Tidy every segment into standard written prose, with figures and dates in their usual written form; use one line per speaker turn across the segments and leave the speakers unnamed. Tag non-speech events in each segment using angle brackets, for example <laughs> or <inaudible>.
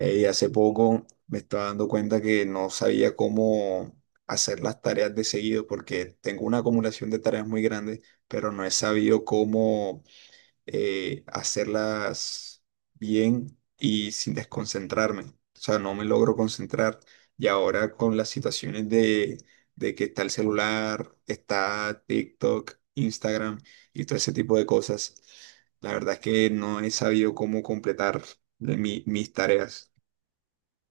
Hace poco me estaba dando cuenta que no sabía cómo hacer las tareas de seguido porque tengo una acumulación de tareas muy grande, pero no he sabido cómo hacerlas bien y sin desconcentrarme. O sea, no me logro concentrar. Y ahora con las situaciones de que está el celular, está TikTok, Instagram y todo ese tipo de cosas, la verdad es que no he sabido cómo completar mis tareas.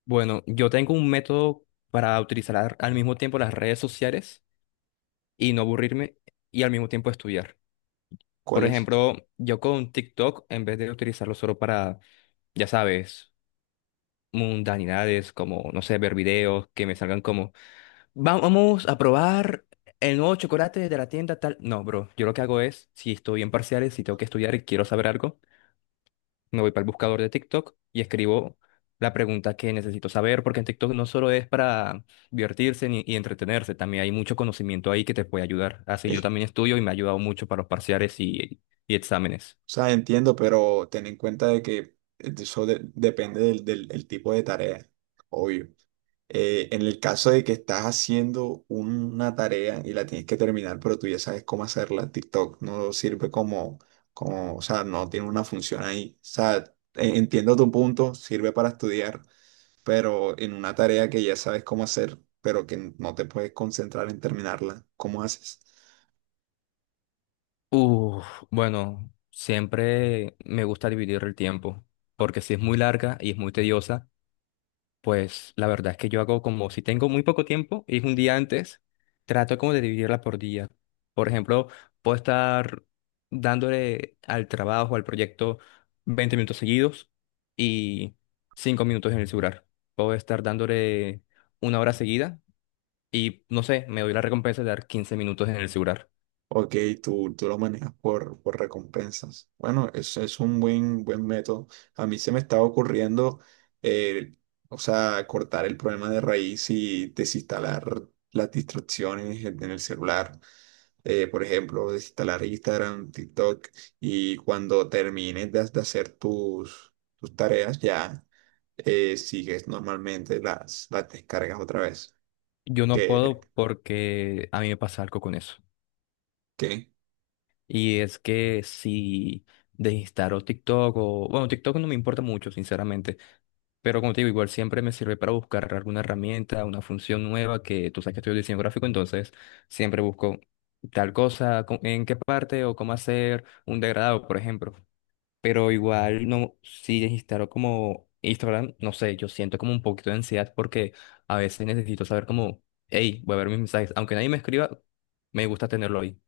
Bueno, yo tengo un método para utilizar al mismo tiempo las redes sociales y no aburrirme y al mismo tiempo estudiar. Por
¿Cuál es?
ejemplo, yo con TikTok, en vez de utilizarlo solo para, ya sabes, mundanidades, como, no sé, ver videos que me salgan como, Vamos a probar el nuevo chocolate de la tienda tal." No, bro, yo lo que hago es, si estoy en parciales, si tengo que estudiar y quiero saber algo, me voy para el buscador de TikTok y escribo la pregunta que necesito saber, porque en TikTok no solo es para divertirse ni, y entretenerse, también hay mucho conocimiento ahí que te puede ayudar. Así yo también
O
estudio y me ha ayudado mucho para los parciales y exámenes.
sea, entiendo, pero ten en cuenta de que eso depende el tipo de tarea, obvio. En el caso de que estás haciendo una tarea y la tienes que terminar, pero tú ya sabes cómo hacerla, TikTok no sirve o sea, no tiene una función ahí. O sea, entiendo tu punto, sirve para estudiar, pero en una tarea que ya sabes cómo hacer, pero que no te puedes concentrar en terminarla, ¿cómo haces?
Uf, bueno, siempre me gusta dividir el tiempo, porque si es muy larga y es muy tediosa... Pues la verdad es que yo hago, como si tengo muy poco tiempo y es un día antes, trato como de dividirla por día. Por ejemplo, puedo estar dándole al trabajo, al proyecto, 20 minutos seguidos y 5 minutos en el celular. Puedo estar dándole 1 hora seguida y, no sé, me doy la recompensa de dar 15 minutos en el celular.
Ok, tú lo manejas por recompensas. Bueno, eso es un buen método. A mí se me estaba ocurriendo, eh, o sea, cortar el problema de raíz y desinstalar las distracciones en el celular. Por ejemplo, desinstalar Instagram, TikTok, y cuando termines de hacer tus tareas ya, sigues normalmente las descargas otra vez.
Yo no
¿Qué,
puedo, porque a mí me pasa algo con eso.
qué?
Y es que si desinstalo TikTok, o bueno, TikTok no me importa mucho, sinceramente. Pero, como te digo, igual siempre me sirve para buscar alguna herramienta, una función nueva. Que tú sabes que estudio diseño gráfico, entonces siempre busco tal cosa, en qué parte o cómo hacer un degradado, por ejemplo. Pero igual no, si instalo como Instagram, no sé, yo siento como un poquito de ansiedad, porque a veces necesito saber como, hey, voy a ver mis mensajes, aunque nadie me escriba, me gusta tenerlo ahí.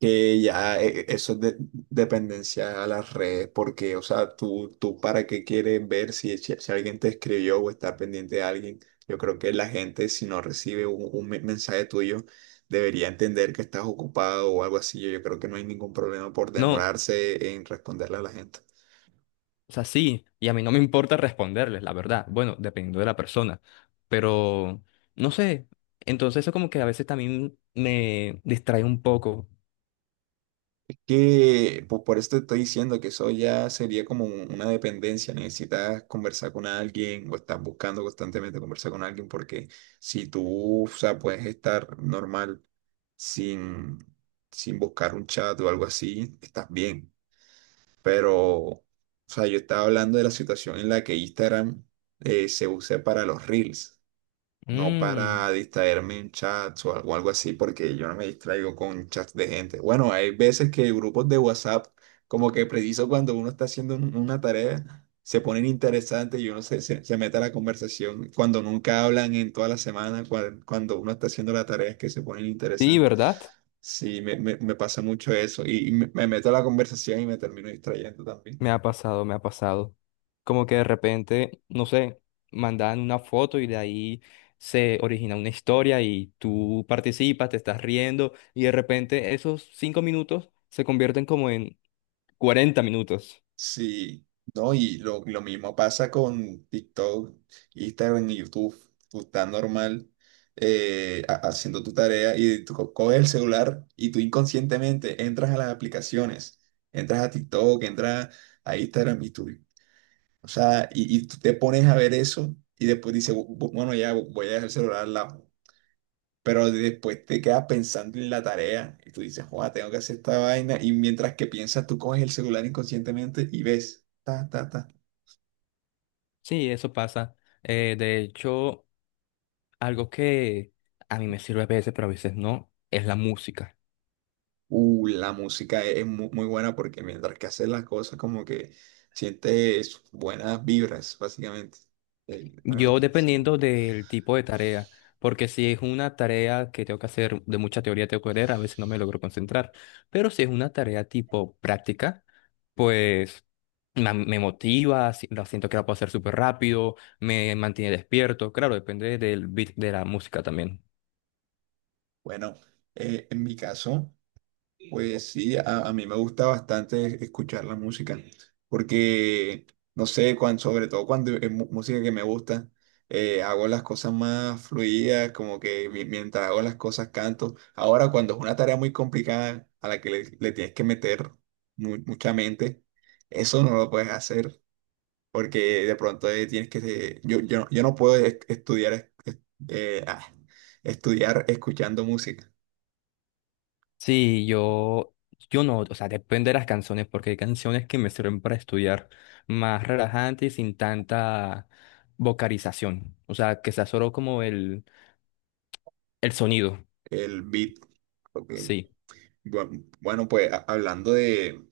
Que ya, eso es dependencia a la red, porque, o sea, tú para qué quieres ver si, si alguien te escribió o estar pendiente de alguien. Yo creo que la gente, si no recibe un mensaje tuyo, debería entender que estás ocupado o algo así. Yo creo que no hay ningún problema por
No,
demorarse en responderle a la gente.
o sea, sí, y a mí no me importa responderles, la verdad. Bueno, dependiendo de la persona. Pero no sé. Entonces eso, como que a veces también me distrae un poco.
Es que pues, por esto te estoy diciendo que eso ya sería como una dependencia. Necesitas conversar con alguien o estás buscando constantemente conversar con alguien porque si tú, o sea, puedes estar normal sin, sin buscar un chat o algo así, estás bien. Pero, o sea, yo estaba hablando de la situación en la que Instagram se usa para los reels, no
Mm,
para distraerme en chats o algo así, porque yo no me distraigo con chats de gente. Bueno, hay veces que grupos de WhatsApp, como que preciso cuando uno está haciendo una tarea, se ponen interesantes y uno se mete a la conversación cuando nunca hablan en toda la semana, cuando uno está haciendo la tarea es que se ponen
sí,
interesantes.
¿verdad?
Sí, me pasa mucho eso y me meto a la conversación y me termino distrayendo también.
Me ha pasado, me ha pasado. Como que de repente, no sé, mandan una foto y de ahí se origina una historia y tú participas, te estás riendo y de repente esos 5 minutos se convierten como en 40 minutos.
Sí, no, y lo mismo pasa con TikTok, Instagram y YouTube. Tú estás normal, haciendo tu tarea y tú coges el celular y tú inconscientemente entras a las aplicaciones, entras a TikTok, entras a Instagram y tú, o sea, y tú te pones a ver eso y después dices, Bueno, ya voy a dejar el celular al lado." Pero después te quedas pensando en la tarea y tú dices, "Joder, tengo que hacer esta vaina." Y mientras que piensas, tú coges el celular inconscientemente y ves, ta, ta, ta.
Sí, eso pasa. De hecho... algo que a mí me sirve a veces, pero a veces no, es la música.
La música es muy buena porque mientras que haces las cosas, como que sientes buenas vibras, básicamente. La
Yo,
verdad. O
dependiendo del tipo de tarea, porque si es una tarea que tengo que hacer de mucha teoría, tengo que leer, a veces no me logro concentrar. Pero si es una tarea tipo práctica, pues me motiva, la siento que la puedo hacer súper rápido, me mantiene despierto. Claro, depende del beat de la música también.
Bueno, en mi caso. Pues sí, a mí me gusta bastante escuchar la música, porque, no sé, sobre todo cuando es música que me gusta, hago las cosas más fluidas, como que mientras hago las cosas canto. Ahora, cuando es una tarea muy complicada a la que le tienes que meter mucha mente, eso no lo puedes hacer, porque de pronto tienes que... yo no puedo estudiar, eh, ah, estudiar escuchando música,
Sí, yo no, o sea, depende de las canciones, porque hay canciones que me sirven para estudiar, más relajante y sin tanta vocalización. O sea, que sea solo como el sonido.
el beat. Ok.
Sí,
Bueno, bueno, pues hablando de,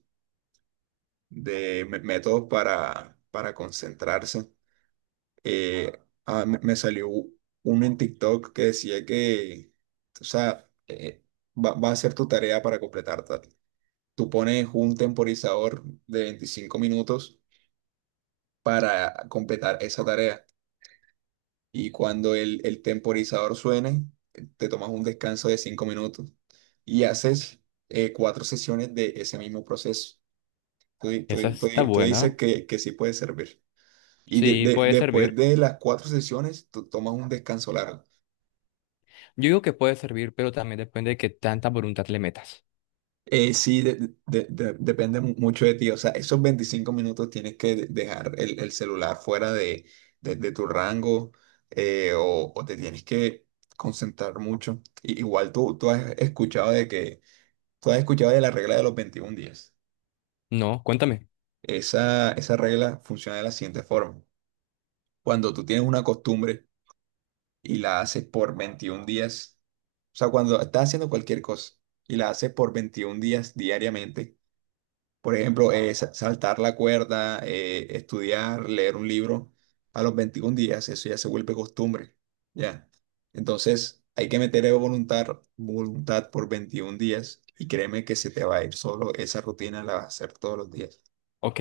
de me- métodos para concentrarse, eh, me salió uno en TikTok que decía que, o sea, va a ser tu tarea para completar tal. Tú pones un temporizador de 25 minutos para completar esa tarea y cuando el temporizador suene, te tomas un descanso de 5 minutos y haces cuatro sesiones de ese mismo proceso. Tú, di- tú
esa
di- tú
está
di- tú dices
buena.
que sí puede servir. Y
Sí, puede
después
servir.
de las cuatro sesiones, tú tomas un descanso largo.
Yo digo que puede servir, pero también depende de qué tanta voluntad le metas.
Sí, depende mucho de ti. O sea, esos 25 minutos tienes que dejar el celular fuera de tu rango, o te tienes que concentrar mucho. Igual tú has escuchado de la regla de los 21 días.
No, cuéntame.
Esa regla funciona de la siguiente forma. Cuando tú tienes una costumbre, y la hace por 21 días. O sea, cuando estás haciendo cualquier cosa y la hace por 21 días diariamente. Por ejemplo, saltar la cuerda, estudiar, leer un libro, a los 21 días eso ya se vuelve costumbre. Ya. Entonces, hay que meter voluntad, voluntad por 21 días y créeme que se te va a ir solo esa rutina, la vas a hacer todos los días.
Ok,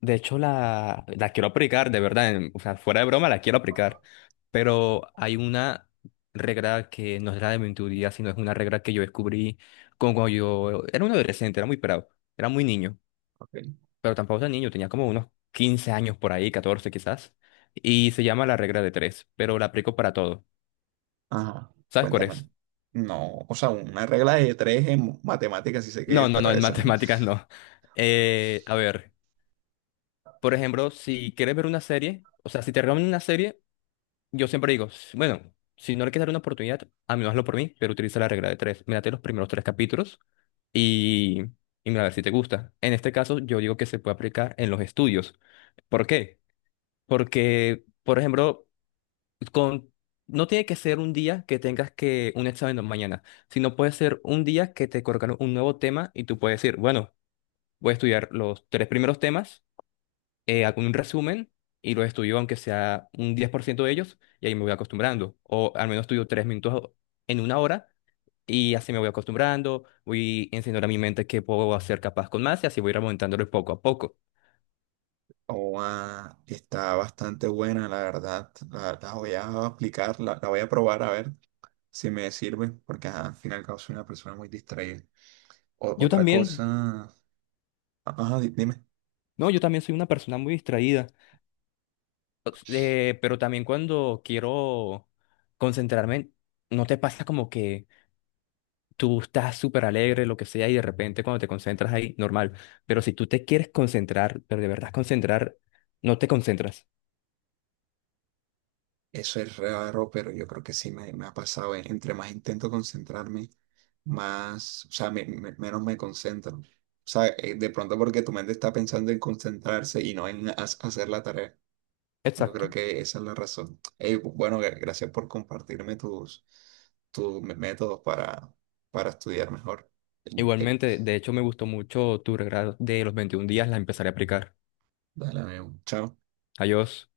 de hecho, la quiero aplicar, de verdad, o sea, fuera de broma la quiero aplicar, pero hay una regla que no es la de mi teoría, sino es una regla que yo descubrí con, cuando yo era un adolescente, era muy pelado, era muy niño,
Ok.
pero tampoco tan niño, tenía como unos 15 años por ahí, 14 quizás, y se llama la regla de tres, pero la aplico para todo.
Ajá.
¿Sabes cuál
Cuéntame.
es?
No, o sea, una regla de tres en matemáticas sí sé qué
No,
es,
no,
pero
no, en <laughs>
esa no.
matemáticas no. A ver, por ejemplo, si quieres ver una serie, o sea, si te recomiendan una serie, yo siempre digo, bueno, si no le quieres dar una oportunidad, a menos hazlo por mí, pero utiliza la regla de tres. Mírate los primeros tres capítulos y, y mira a ver si te gusta. En este caso, yo digo que se puede aplicar en los estudios. ¿Por qué? Porque, por ejemplo, con... no tiene que ser un día que tengas que un examen mañana, sino puede ser un día que te colocan un nuevo tema y tú puedes decir, bueno, voy a estudiar los tres primeros temas, hago un resumen y los estudio, aunque sea un 10% de ellos, y ahí me voy acostumbrando. O al menos estudio 3 minutos en 1 hora y así me voy acostumbrando, voy enseñando a mi mente que puedo ser capaz con más y así voy remontándolo poco a poco.
Oa, está bastante buena, la verdad. La voy a aplicar, la voy a probar a ver si me sirve, porque ajá, al final y al cabo soy una persona muy distraída.
Yo
Otra
también.
cosa, ajá, dime.
No, yo también soy una persona muy distraída, pero también cuando quiero concentrarme, ¿no te pasa como que tú estás súper alegre, lo que sea, y de repente cuando te concentras ahí, normal? Pero si tú te quieres concentrar, pero de verdad concentrar, no te concentras.
Eso es raro, pero yo creo que sí me ha pasado. Entre más intento concentrarme, más, o sea, menos me concentro. O sea, de pronto porque tu mente está pensando en concentrarse y no en hacer la tarea. Yo creo
Exacto.
que esa es la razón. Ey, bueno, gracias por compartirme tus métodos para estudiar mejor. Eh,
Igualmente, de hecho, me gustó mucho tu regalo de los 21 días, la empezaré a aplicar.
Dale, amigo. Chao.
Adiós.